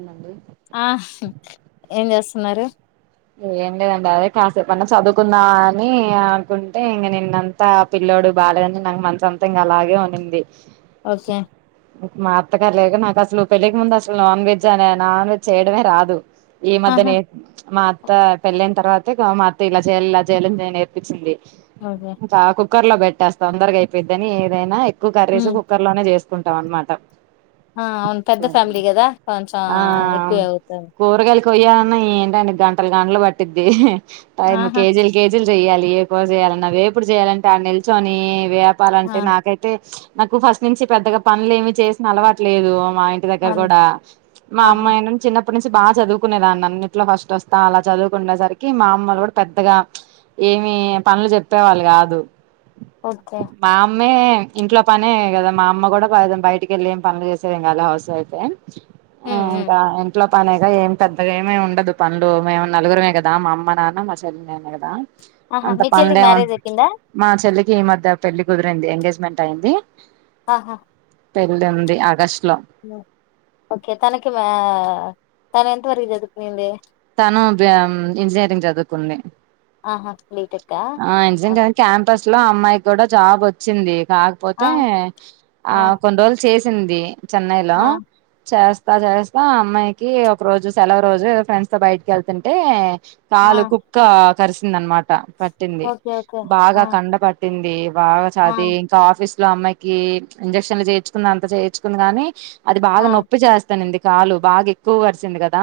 ఏమండీ ఆ ఏం చేస్తున్నారు ఏం లేదండి అదే కాసేపు అన్నా చదువుకుందా అని అనుకుంటే ఇంగ నిన్నంతా పిల్లోడు బాగాలేదని నాకు మనసంతా ఇంగ అలాగే ఉనింది ఓకే మా అత్త గారు లేకా నాకు అసలు పెళ్ళికి ముందు అసలు నాన్ వెజ్ అనే నాన్ వెజ్ చేయడమే రాదు ఈ ఆహా మధ్యనే మా అత్త పెళ్లైన తర్వాత ఇక మా అత్త ఇలా చెయ్యాలి ఇలా చెయ్యాలి అని నేర్పించింది అదే ఇంకా కుక్కర్ లో పెట్టేస్త తొందరగా అయిపోయిద్దని ఏదైనా ఎక్కువ కర్రీస్ ఉమ్ కుక్కర్ లోనే చేస్తా స్కుంటాం అన్నమాట ఆ అవున్ పెద్ద ఫ్యామిలీ గా కదా కొంచెం ఆ ఎక్కువవుతు కూరగాయలు కొయ్యాలన్నా ఏంటండి గంటలు గంటలు పట్టిద్ది టైమ్ ఆహా కేజిల్ కేజిల్ చెయాలి ఏకువ చేయాలి అవ ఏపుడు చేయాలంటే ఆ నిల్చొని ఆ చెప్పాలంటే నాకైతే నాకు ఫస్ట్ నుంచి పెద్దగా పనులు ఏమి చేసిన అలవాటు లేదు మా ఇంటి అవును కూడా మా ఆహా అమ్మాయి చిన్న అప్పటి నుంచి బాగా చదువుకునేదాన్ని అన్నిట్లో ఫస్ట్ వస్తా అలా చదువుకుండేసరికి మా అమ్మలు కూడా పెద్దగా ఏమి పనులు చెప్పేవాళ్ళు కాదు ఓకే ే ఇంట్లో పనే కదా మా అమ్మ కూడా బయటకి వెళ్లి ఏం పనులు చేసేదిం కా హౌస్ వై కేన్ ఆ ఉమ్ ఉమ్ అకాా ఎంట్లో పనేగా ఏం పెద్దగా ఏమమి ఉండదు పనులు మేము నలుగురమే కదా మా అమ్మ నాన్న మా చెల్లినే కదా ఆహా అంత మీ చెల్లికి పనులేమ మ్యారేజ్ అయిపోయిందా మా చెల్లికి ఈ మధ్య పెళ్లి కుదిరింది ఎంగేజ్మెంట్ అయి్యంది ఆహా పెళ్లి ఉంది ఆగస్ట్ లో న [unintelligible] ఓకే తనకి మా తను ఎంత వరకు చదువుకునింది తను ఇంజనీరింగ్ చదువుకుంది ఆహా బీటెక్ ఆ ఇంజనీరింగ్ క్యాంపస్ ఇట్లో అమ్మాయి కూడా జాబ్ వచ్చింది కాకపోతే ఆ ఆ కొన్ని రోజులు చేసి సింది చెన్నైలో ఆ చేస్త ఇ చేస్తా అమ్మాయికి ఒక రోజు సెలవు రోజు ఫ్రెండ్స్ బయటకి వెళ్తుంటే ఆ కాలు కుక్క కరిసింద అనమాట పట్టింది ఓకే ఓకే బాగా ఆ కండ పట్టింది ఇ బాగా ఆ చది ఇంకా ఆఫీస్ ఇలో అమ్మాయికి ఇంజెక్షన్లు చేయిచుకుంది అంత చేయిచుకుంది గాని అది ఆ బాగా నొప్పి చేస్తాను ఇంది కాలు బాగా ఎక్కువ కరిసింది కదా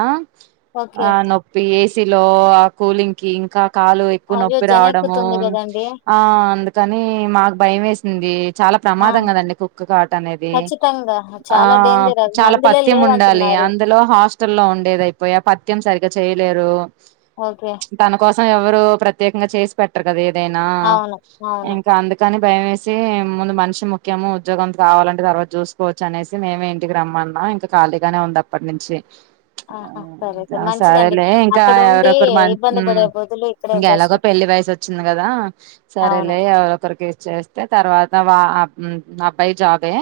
ఓకే ఆ నొప్పి ఏ లో ఆ కూలింగ్ కి ఇంకా కాలు ఎక్కువ అయ్యో నొప్పి రావడము జనెక్కుతుంది కదండి ఆ అందు కాని మాకు భయం వేసింది చాలా ఆ ప్రమాదం కదండి కుక్క కాట్ అనేది ఖచ్చితంగా ఆ చాలా డేంజర్ అది. చాలా మందులే పత్యం ఉండాలి లేవంటున్నారు. అందులో హాస్టల్ల్లో ఉండేదయిపోయా పత్ సరిగ చేయలేరు ఓకే తన కోసం ఎవరు ప్రత్యేకంగా చేసి పెట్టరు కదా అదేనా అవును. అవును. ఇంకా అందుకని భయ వేసి ముందు మనిషి ముఖ్యము ఉద్యోగం భయమేసి ముందు మెన్స్ ముఖ్యము ఉద్యోగం కావాలంటే తర్వాత చూసుకోవచ్చు అనేసి మేమే ఇంటికి రమ్మన్నా ఇంకా ఖాళీగానే ఉంది అప్పటి నుంచి ఆహా సరే సరే. మంచిదండి. సరేలే ఇంకా అక్కడుండి ఎవరొకరు మ ఇబ్బంది పడే బదులు ఇక్కడే ఇంకా బెస్ట్. ఎలాగో పెళ్లి వయసు వచ్చింది కదా అవును. సరేలే ఎవరొకరికి చేస్తే తర్వాత వా అబాయి జవ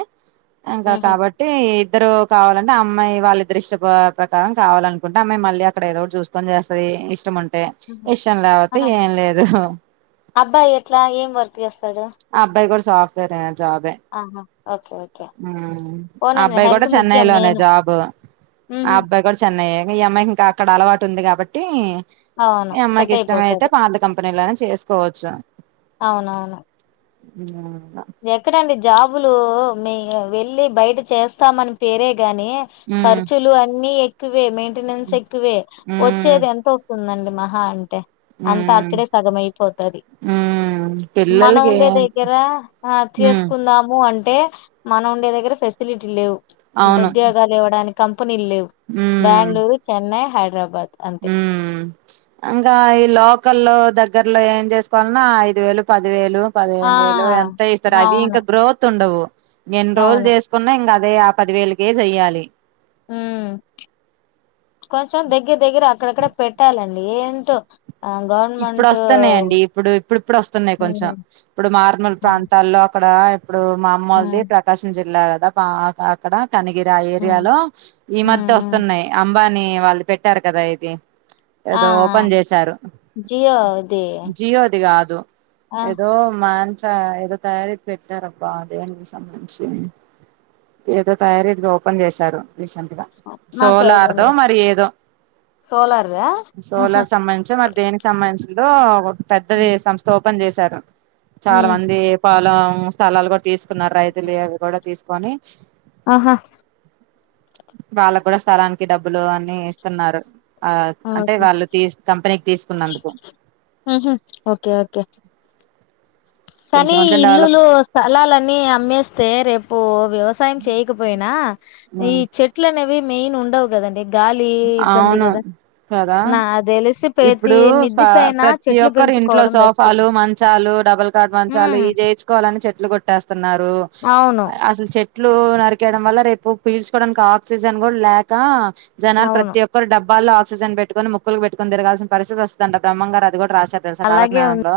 ఇంకా హుహు. కాబట్టి ఇద్దరు కావాలంటే ఆ అమ్మాయి వాళ్ళ ఇద్దరి ఇష్ట ప్రకారం కావాలంట రేమ్రే మళ్ళీ అక్కడ ఏదో చూకొనిస్తస్తుది ఇష్టం ఉంట హుహు. ఇష్టం లేకపోతే ఆహా! ఏం లేదు అబ్బాయి ఎట్లా? ఏం వర్క్ చేస్తాడు? ఆ అబ్బాయి గు సాఫ్టేరే జాబే ఆహా! ఓకే. ఓకే. ఉమ్ ఆ పోనీలే అబ్బాయి కూడా హెల్త్ చెన్నై ముఖ్యం లోనే మెయిను. జాబు ఆ హుహు. అబ్బాయి కూడా చెన్నై ఏ ఈ అమ్మాయి ఇంకా అక్కడ అలవాటు ఉంది కాబట్టి అవును. ఈ అమ్మాయికి సెట్ ఇష్టమైతే అయిపోతది. పాత కంపెనీలోనే చేసుకోవచ్చు వినా ఎక్కడంండి జాబులు మే వెళ్ళి బయట చేస్తామని పేరే గాని ఉమ్ ఖర్చులు అన్ని ఎ క్కువేమి టెనెన్స్ ఎక్కువే ఉమ్ వచ్చేది ఎంత వస్తుందండి మహా అంటే అంతా ఉమ్ అక్కడే సగం ఐపోతాది ఉమ్ మనం పిల్లలకి ఉండే దగ్గర ఉమ్ చేసుకుందాము అంటే మనం ఉండే దగ్గర ఫెసిలిటీ లేవు అవును ఉద్యోగాలు ఇవ్వడాని ప్పు నీళ్ళు లేవు బ్యాంగుళూరు చెన్నై హైడ్రాబాద్ ఊ దగ్గరలో ఏం చేసుకోవాలన్నా ఐదు వేలు పది వేలు ఆ పదిహేను వేలు ఎంత ఇస్తారు అవి అవును ఇంకా గ్రోత్ ఉండవు ఎన్ని రోజులు అవును చేసుకున్నా ఇంక అదే ఆ పదివేలకే చెయ్యాలి హమ్ కొంచెం దగ్గర దగ్గర అక్కడక్కడ పెట్టాలండి ఏంటో ఆ ఇప్పుడు గవర్నమెంట్ వస్తున్నాయిండి ఇప్పుడు ఇప్పుడు ఇప్పుడు వస్తున్నాయి కొంచెం ఉమ్ ఇప్పుడు మారుమూలు ఆ, ప్రాంతాల్లో అక్కడ ఇప్పుడు మా అమ్మోలది ఉమ్ ప్రకాశం జి ఇలా కదా పా ఆ అక్కడ కనగిరి ఆ ఉమ్ ఏరియాలో ఈ మధ్య ఉమ్ ఉమ్. వస్తున్నాయి అంబా అని వాళ్ళు పెట్టారు కదా ఇది ఆ ఏదో ఆ, ఓపెన్ చేసారు జియో ది ఇది కాదు ఆ ఏదో మాంచ్ త ఏదో తయారీది పెట్టారబ్బా దేనికి సంబంధించి ఏదో తయారీది ఓపెన్ చేశారు రీసెంట్ గా నాకు ఐడియా సోలార్దో లేదు మరి ఏదో సోలార్దా ఆహా సోలార్ సంబంధించి మరి దేని సంబంధించిందో పెద్దది సంస్థ ఒ పన్ చేేశారు చాలా ఉమ్ మంది పాలం ఉ స్థలాలు కూడా తీసుకున్నారు రైతులు అవి కూడా తీసుకొని అహా వాళ్ళ కూడా స్థలానికి డబ్ బులు అన్ని ఇస్తున్నారు కాదు అంటే ఓకే వాళ్ళు తీస్ కంపెనీ కున్నందుకు ఉహు ఓకే ఓకే కొంచెం కానీ కొంచెం డెవలప్ ఇల్లులు స్థలాలన్నీ అమ్మేస్తే రేపు వ్యవస్ వ్యవసాయం చేయకపోయినా ఈ చెట్లని అవి మెయిన్ ఉండవు కదండి గాలి ఇబ్బంది అవును కదా కదా నా తెలిసి ప్రతి ఇప్పుడు ప మిద్ది పైన ప్రతి చెట్లు ఒక్కరు ఇంట్లో పెంచుకోవడం బెస్ట్ సోఫాలు మంచాలు డబల్ దాని మంచాలు ఇది హ్మ్ చేయిచ్చుకోవాలని చెట్లు కొట్టేస్. తున్నారు అవును. అస్సలు చె. ట్లు నరికేయడం వల్ల రేపు పీల్చుకోవడానికి ఆక్సిజన్ కూడా లేకా. జనాలు అవును. ప్రతి ఒక్కరు డబ్బాలో. ఆక్సిజన్ పెట్కొని ముక్కులుకి పెట్టుకొని తిరగాల్సిన పరిస్థితి వస్తదంట బ్రహ్మంగారు అది కూడా రాసి. త తెలుసా కాల అలాగే జ్ఞానంలో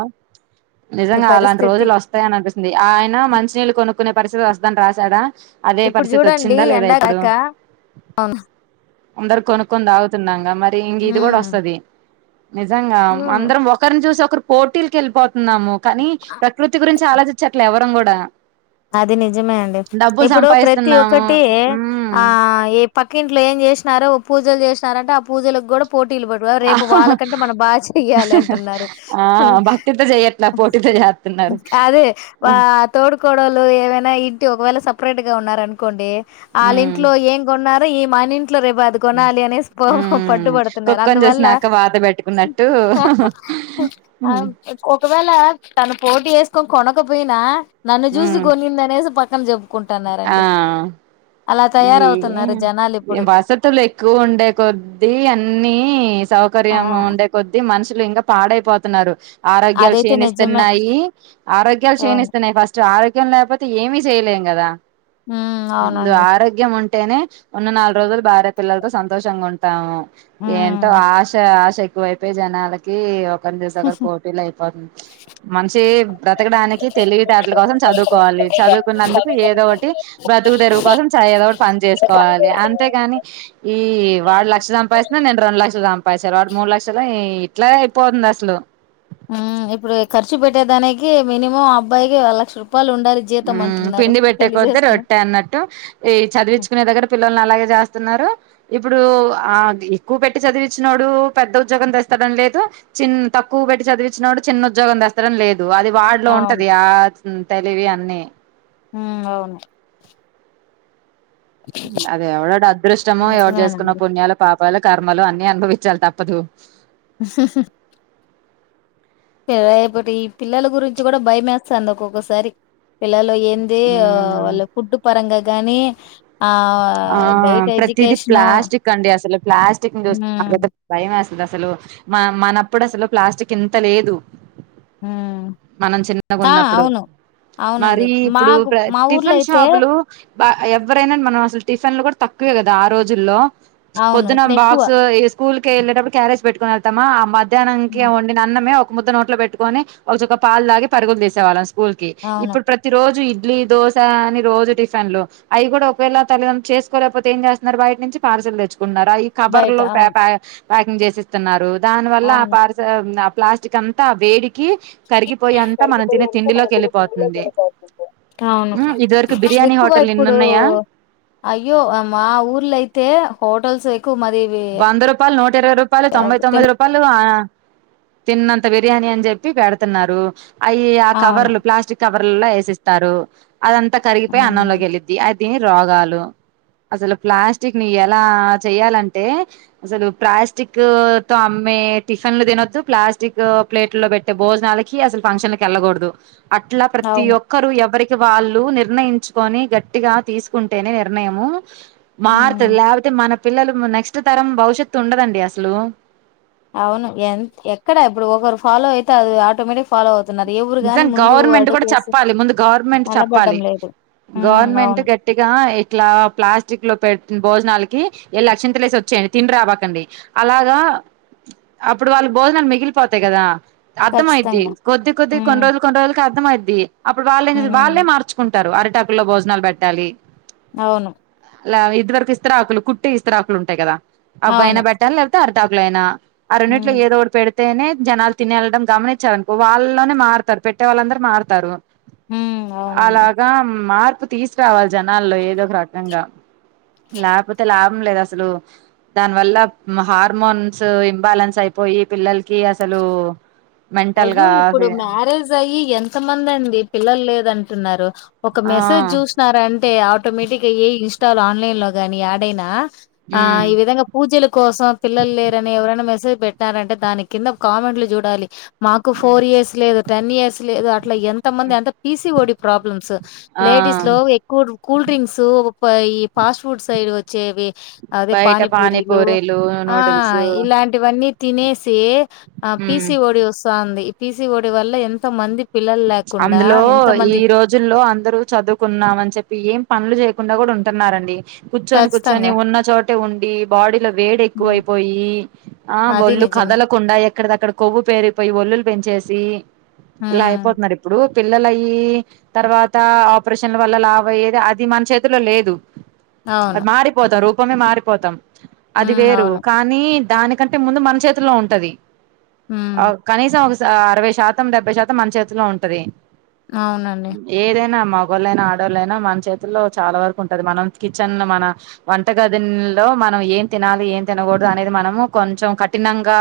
ఉంది నిజంగా అలాంటి పరిస్థితి. రోజులు వస్తాయని అనిపిస్ ది ఆయన మంచి నీళ్ళు కొనుక్కునే పరిస్థితి వస్తుందని రాశాడా. అదే ఇప్పుడు పరిస్థితి చూడండి వచ్చిందా లేదా ఎండా ఇప్పుడు లేక ఔ అందరు కొనుక్కొని తాగుతున్నాంగా మ. రి హ్మ్. ఇంకిదిగూడొస్తది నిజంగా హ్మ్. అందరం ఒకరిన్ చూసొ. కర్ పోటీల్కెలిపోతు న్నాము కానీ ప్రకృతి గురించి అలోచిచ్చట్లే ఎవరం కూ డా. అది నిజమే అండి ఇప్పుడు ప్రతి సంపాదిస్తున్నాము ఒక్కటి ఉమ్ ఆ ఎ. పక్కింట్లో ఏం చేసినారు పూజలు చేసినారంటే ఆ పూజలకు కూడా. పోటీలు పడ్త ఆ రేపు వాళ్ళకంటే మనం బాగ చెయ్యాలంటున్నారు ఆ భక్తితో చెయ్యట్లా పోటీతో చేస్తున్నారు అదే ఉమ్ తోడు. గొడవలు ఏమైనా ఇంటి ఒకవేళ సపరేట్ గా ఉన్నారనుకోండి. ఆళ్ళింట్లో ఏం కొన్నా. మనిం. ట్లో రేపది కొనాలి అనేస్ ఉమ్ పట్టు పడుతున్నారు కుక్కని అందువల్ల చూసినాక వాత పెట్టుకున్నట్టు ఒకవేళ తను. పోటీ ఏసుకో కొనక పోయినా. నన్ను చూసి ఉమ్ కొనిందనేస ప. క్కన్ జెబ్కు. ఆ ఈ తయారవుతున్నారు జనాలు ఇప్పుడు వసతులెక్కువుండేకొద్ది అన్నీ ఆ సౌకార్యంగావుండే కొద్ది మనుష్. లింకా పాడైపోతున్నారు. ఆరోగ్యాలు అదైతే నిజమే క్షీణిస్తున్నాయి ఆరోగ్యాలు అవును క్షీణిస్తున్నాయి ఫస్ట్ ఆరో. లేకపోతే ఏమీ చేయలేం కదా. ఉమ్ ముందు అవునండి ఆరోగ్యం ఉంటు. టేనే ఉన్న నాలుగు రోజులు భార్య పిల్లలతో సంతోషంగా ఉంటాము. ఏంటో ఉమ్ ఆశ ఆశ. ఎక్కువైపొయ్ జనాలకి. పని చేసేకాడా పోటీలు అయిపోతుంది మనిషి బ్రతకడానికి తెలివితేటల కోసం చదువుకోవాలి చదువుకున్నందుకు ఏ. కోటి బతుకు తెరువు కోసం చ ఏదోకటి పని చేసుకోవాలి అంతేగాని ఈ వాడు లక్ష సంపాస్తున్నాడు నేను రెండు లక్షలు సంపాస్తాను వాడు మూడు లక్షలు ఎ ఇట్లా అయిపోతుంది అసలు మ్మ్ ఇప్పుడు ఖర్చు పెట్టేదానికి మినిమం అబ్బాయికి లక్ష రూపా మ్మ్ పిండి పెట్టే కొద్ది చేసుకుని రొట్టే అన్నట్టు ఈ హ్మ్. చదివిచ్చుకునే దగ్గర పిల్లల్ని అలాగే చేస్తన్నారు ఇప్పుడు ఆ ఎక్కువ పెట్టి చదివిచ్చినోడు పెద్ద ఉద్యోగం తెస్తాడని లేదు చిన్ తక్కువ పెట్టి చదివిచ్చినోడు చిన్న ఉద్యోగం తెస్తాడని లేదు వది వాడ్లో అవును. ఉంటది యా మ్మ్ తెలివి అ నే ఉ అవును అది ఎవడో అదృష్టమో ఎవరు చేసుకున్న నిజమేనండి. పున్యాయాల పపామ్ తళ కర్మలు అన్ని అనుభవించాలి తప్పదు రేపటి ఈ పిల్లల గురించి కూడా బయ మేస్తాంది ఒక్కొక్కసారి పిల్లలు ఏంది మ్మ్ వాళ్ళ ఫుడ్ పరంగా గానీ ఆ ఆహ్, బయట ప్రతిదది ఎడ్యుకేషను ప్లాస్టిక్ అండి అసలు ప్లాస్టిక్ నాకు అయితే హ్మ్. భయం ఎస్తుంది. అసలు మ మనప్పుడు అసలు ప్లాస్టిక్ ఇంత లేదు హ్మ్. మనం చిన్నగా ఆ! ఉన్నప్పుడు అవును. అవునండి. మరి ఇప్పుడు మాకు మా ఊర్లో టిఫిన్ అయితే షాపులు బ ఎవరైనా మనం అసలు టిఫిన్లు కూడా తక్కువే కదా ఆ రోజుల్లో అవును. పొద్దున ఇప్పుడెక్కువ. బాక్స్ ఈ స్కూల్ ఎ ఎళ్ళేటప్పుడు క్యారజ్ పెట్టుకుని వెళ్తామా అ మధ్యాహ్నం కి హ్మ్. వండిన అన్నమే ఒక ఒక ముద్ద నోట్లో పెట్టుకొ ఒక పాలు దాగి పరుగులు తీసేళ్ళ అసలు స్కూల్ కి అవును. ఇప్పుడు ప్రతి రోజు ఇడ్లీ దోశ అని రోజు టిఫిన్లు అవి కూడా ఒకేళ తల్లిద చేసుకోకపో ఏం చేస్తున్నారు బయటి నుంచి పార్సల్ తెచ్చుకుంటారు కున రాయి బయట కబర్లు అవును. పేపర్ ప ప్యాకింగ్ చేసిస్తున్నారు దాని వల్ల ఆ అవును. పార్సల్ న ప్లాస్టిక్ అంత వేడి క కరిగిపోయి అంతా మనం తిినే కరిగిపోయాక తిండిలోకి మనకున్న పిండిలోకి వెళ్ళిపోతుంది వెళ్ళిపోతుంది అవును ఇదివరకు బిర్యానీ ఎక్కువ హోటల్ నిన్న ఇప్పుడు ఉన్నాయా అయ్యో మా ఊర్లో అయితే హోటల్స్ ఎక్ వంద రూపాయలు నోట ఇరవై రూపాయలు తొంభై తొమ్మిది రూపాయలు తిన్నంత బిర్యానీ అని చెప్పి పెడుతున్నారు అయి ఆ అవును కవర్లు ప్లాస్టిక్ కవర్ లా వేసిస్తారు అదంతా కరిగిపోయి అన్నలోకి వెలిద్ది అ రోగాలు అసలు ప్లాస్టిక్ ని ఎలా చేయాలం టే అసలు ప్లాస్టిక్ తో అమ్మే టిఫిన్లు తినొద్దు ప్లాస్టిక్ ప్లేట్ లో పెట్టే భోజనాలకి అసలు. ఫంక్షన్ లకి అసలు ఎళ్లకూడదు, అట్లా ప్రతి అవును ఒక్కరు ఎవరికి, వాళ్ళు నిర్ణయించుకొని గట్టిగా తీసుకుంటేనే నిర్ణయము, మారుతది లేకపోతే మన, పిల్లలు నెక్ట్ నెక్స్ట్ తరం భవిష్యత్తు ఉండదండి అసలు, అవును ఎ ఎక్కడ ఇప్పుడు ఒకరు ఫాలో అయితే అది ఆటోమేటిక్, ఫాలో అవుతున్నారు ఎవరు గాని నిజంగా ముందు గవర్నమెంట్ కూడా అడుగేసి చెప్పాలి. ముందు గవర్నమెంట్ చెప్పాలి నిలబడ్డం లేదు ఉమ్ గవర్నమెంట్ అవును గట్టిగా ఇట్లా ప్లాస్టిక్ లో పెట్, భోజనాలకి వెళ్ళ అక్షంతలు వేసి వచ్చేయండి. తిని రాబకండి అలాగా అప్పుడు. వాళ్ళ భోజనాలు మిగిలిపోతాయి కదా, అర్థమైంది ఖచ్చితంగా కొద్ది కోన్ ఉమ్ రోజులు కోన్ రోజులకు, అర్థమైంది, అప్పుడు వాళ్లే అందట ఉమ్ వాళ్లే మార్చుకుంటారు, రు అరటాకు లో భోజనాలు పెట్టాలి, అవును ఇలా ఇది వరకుఇస్తరాకులు కుట్టి ఇస్తరాకులు ఉంటాయి కదా, అవిఅయినా అవును బెట్టాలి లేపోతే అరి, తాకులేనా ఆ రెండిట్లో ఉమ్ ఏదో ఒకటి పెడితే, నే జనాలు తినేయల్లడం గమనించా, వాళ్ళలోనే మారుతారు పెట్టే వాళ్ళందరూ మారుతారు, ఉమ్ అవునండి అలాగా మార్ తీసుకురావాలి జనాల్లో ఏదో ఒక రకంగా లాభతే లాభ దు అసలు దాని వల్ల హార్మోన్స్ ఇన్ బ్యాలెన్స్ అయిపోయి పిల్లల, కి అసలు మే అయ్యో ఇప్పుడు మ్యారేజ్ అయ్యి ఎంత మంది అండి పిల్లలు లేదంటే, అంటున్నారు ఒక ఆ మెసేజ్ చూసన్నారంటే, అంటే ఆటోమేటిక్ గా ఏ ఇన్స్టాల్ ఆన్లైన్ లో ని యాడయినా, ఆ ఉమ్ ఈ విధంగా పూజలకు కోసం పిల్లలు లేరని ఎవరన్న మెసేజ్ పెట్టినారంటే దాని కింద కామెంట్లు చూడాలి మాకు ఫోర్ ఇయర్స్ లేదు టెన్ ఇయర్స్ లేదు అట్ల ఎంత మంది ఎంత P C O D problems ఆ లేడీస్ లో ఎక్కువ కూల్ డ్రింక్స్ ఈ పాస్ట్ ఫుడ్ సైడ్ వచ్చేవి అదే బయట పానీపూరీలు ఆ నూడిల్స్ ఇలాంటివన్నీ తినేసి ఆ P um C O D వస్తంది పి సి ఓ డి వల్ల ఎంత మంది అందులో ఈ రోజుల్లో అందరు చదువుకున్నామని చెప్పి ఏం పనులు చేయ కుండా కూడా ఉంటున్నారండి కూర్చొని కూర్చొని ఖచ్చితంగా. ఉన్న చోటే ఉండి బాడీలో వేడి హ్మ్. ఎక్కువైపోయి ఆ అది ఒళ్లు నిజమే. కదలకుండా ఎక్కడిదక్కడ కొవ్వు పేరిపోయి ఒల్లులు పెంచేసి సీ ఆ పోతున్నారు ఇప్పుడు పిల్లలు అయ్యి తర్వాత ఆపరేషన్ల వల్ల లావు అయ్యేది అది మన చేతిలో లేదు అది అవును. మారిపోతారు కొన్ని మారిపోతాం అది హ్మ్. వేరు అవును. కానీ దానికంటే ముందు మన చేతిలో ఉంటది హ్మ్. అ కనీసం అరవై శాతం డెబై శాతం మన చేత్ తిలో ఉంటది అవునండి. ఏదేనా మగోళ్ళైనా ఆడోళ్ళైనా మన చేతుల్లో చాలా వరకు ఉంటంది మనం కిచెన్ మన వంట గది లో మనం ఏం తినాలి ఏం తినకూడదు అనేది మనము కొంచెం కఠినంగా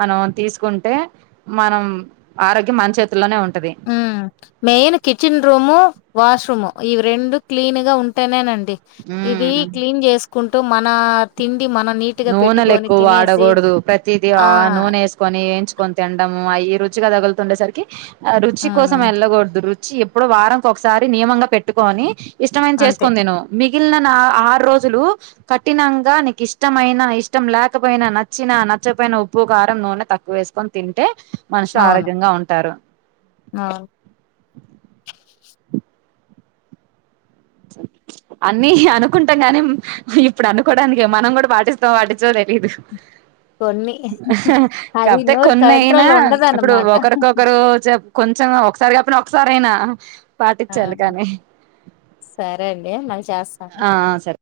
మనం తీసుకుంటే మనం ఆరోగ్యం మన చేతి తిలోనే ఉంట హ్మ్ మెయిన్ కిచెన్ రూము వాష్రూమ్ ఇవి రెండు క్లీన్ గా ఉంటేనేనండి డి ఇవి ఉమ్ క్లీన్ చేసుకుం టూ మన తిం నూనెలు ఎక్కువ వాడకూడదు ప్రతిదీ ఆ నూనె వేసుకొని వేయించుకొని తినడం అయ్యి రుచి గా తగులుతుండే సరికి ఆ రుచి కోసం హ్మ్. ఎలకూడదు రుచి చి ఎప్పుడు వారం కి ఒకసారి నియమంగా పెట్టుకొని ఇష్టమైనవి అంతే. చేసుకోని తిను మిగిలిన నా ఆరు రోజులు కఠినంగా నీకు ఇష్ట ఇష్టమైనా ఇష్టం లేకపోయినా నచ్చిన నచ్చకపోయిన ఉప్పు కారం నూనె తక్కువేసుకొని తింటే మనుషులు ఆరోగ్యంగా ఉంటారు ఆ అన్ని అనుకుంటాం గాని ఇప్పుడు అనుకోడానికే మనం కూడా పాటిస్తాం పటించమో తెలీదు కొన్ని అది కాకపోతే నోరు కొన్నియినా కంట్రోల్‌లో ఇప్పుడు ఉండదన్నమాట. ఒకరికొకరు చెప్ కొంచెం ఒకసారి కాపోయినా ఒకసారైనా ఆ! పాటించాలి కానీ సరే అండి మళీ చేస్తాను ఆ సరే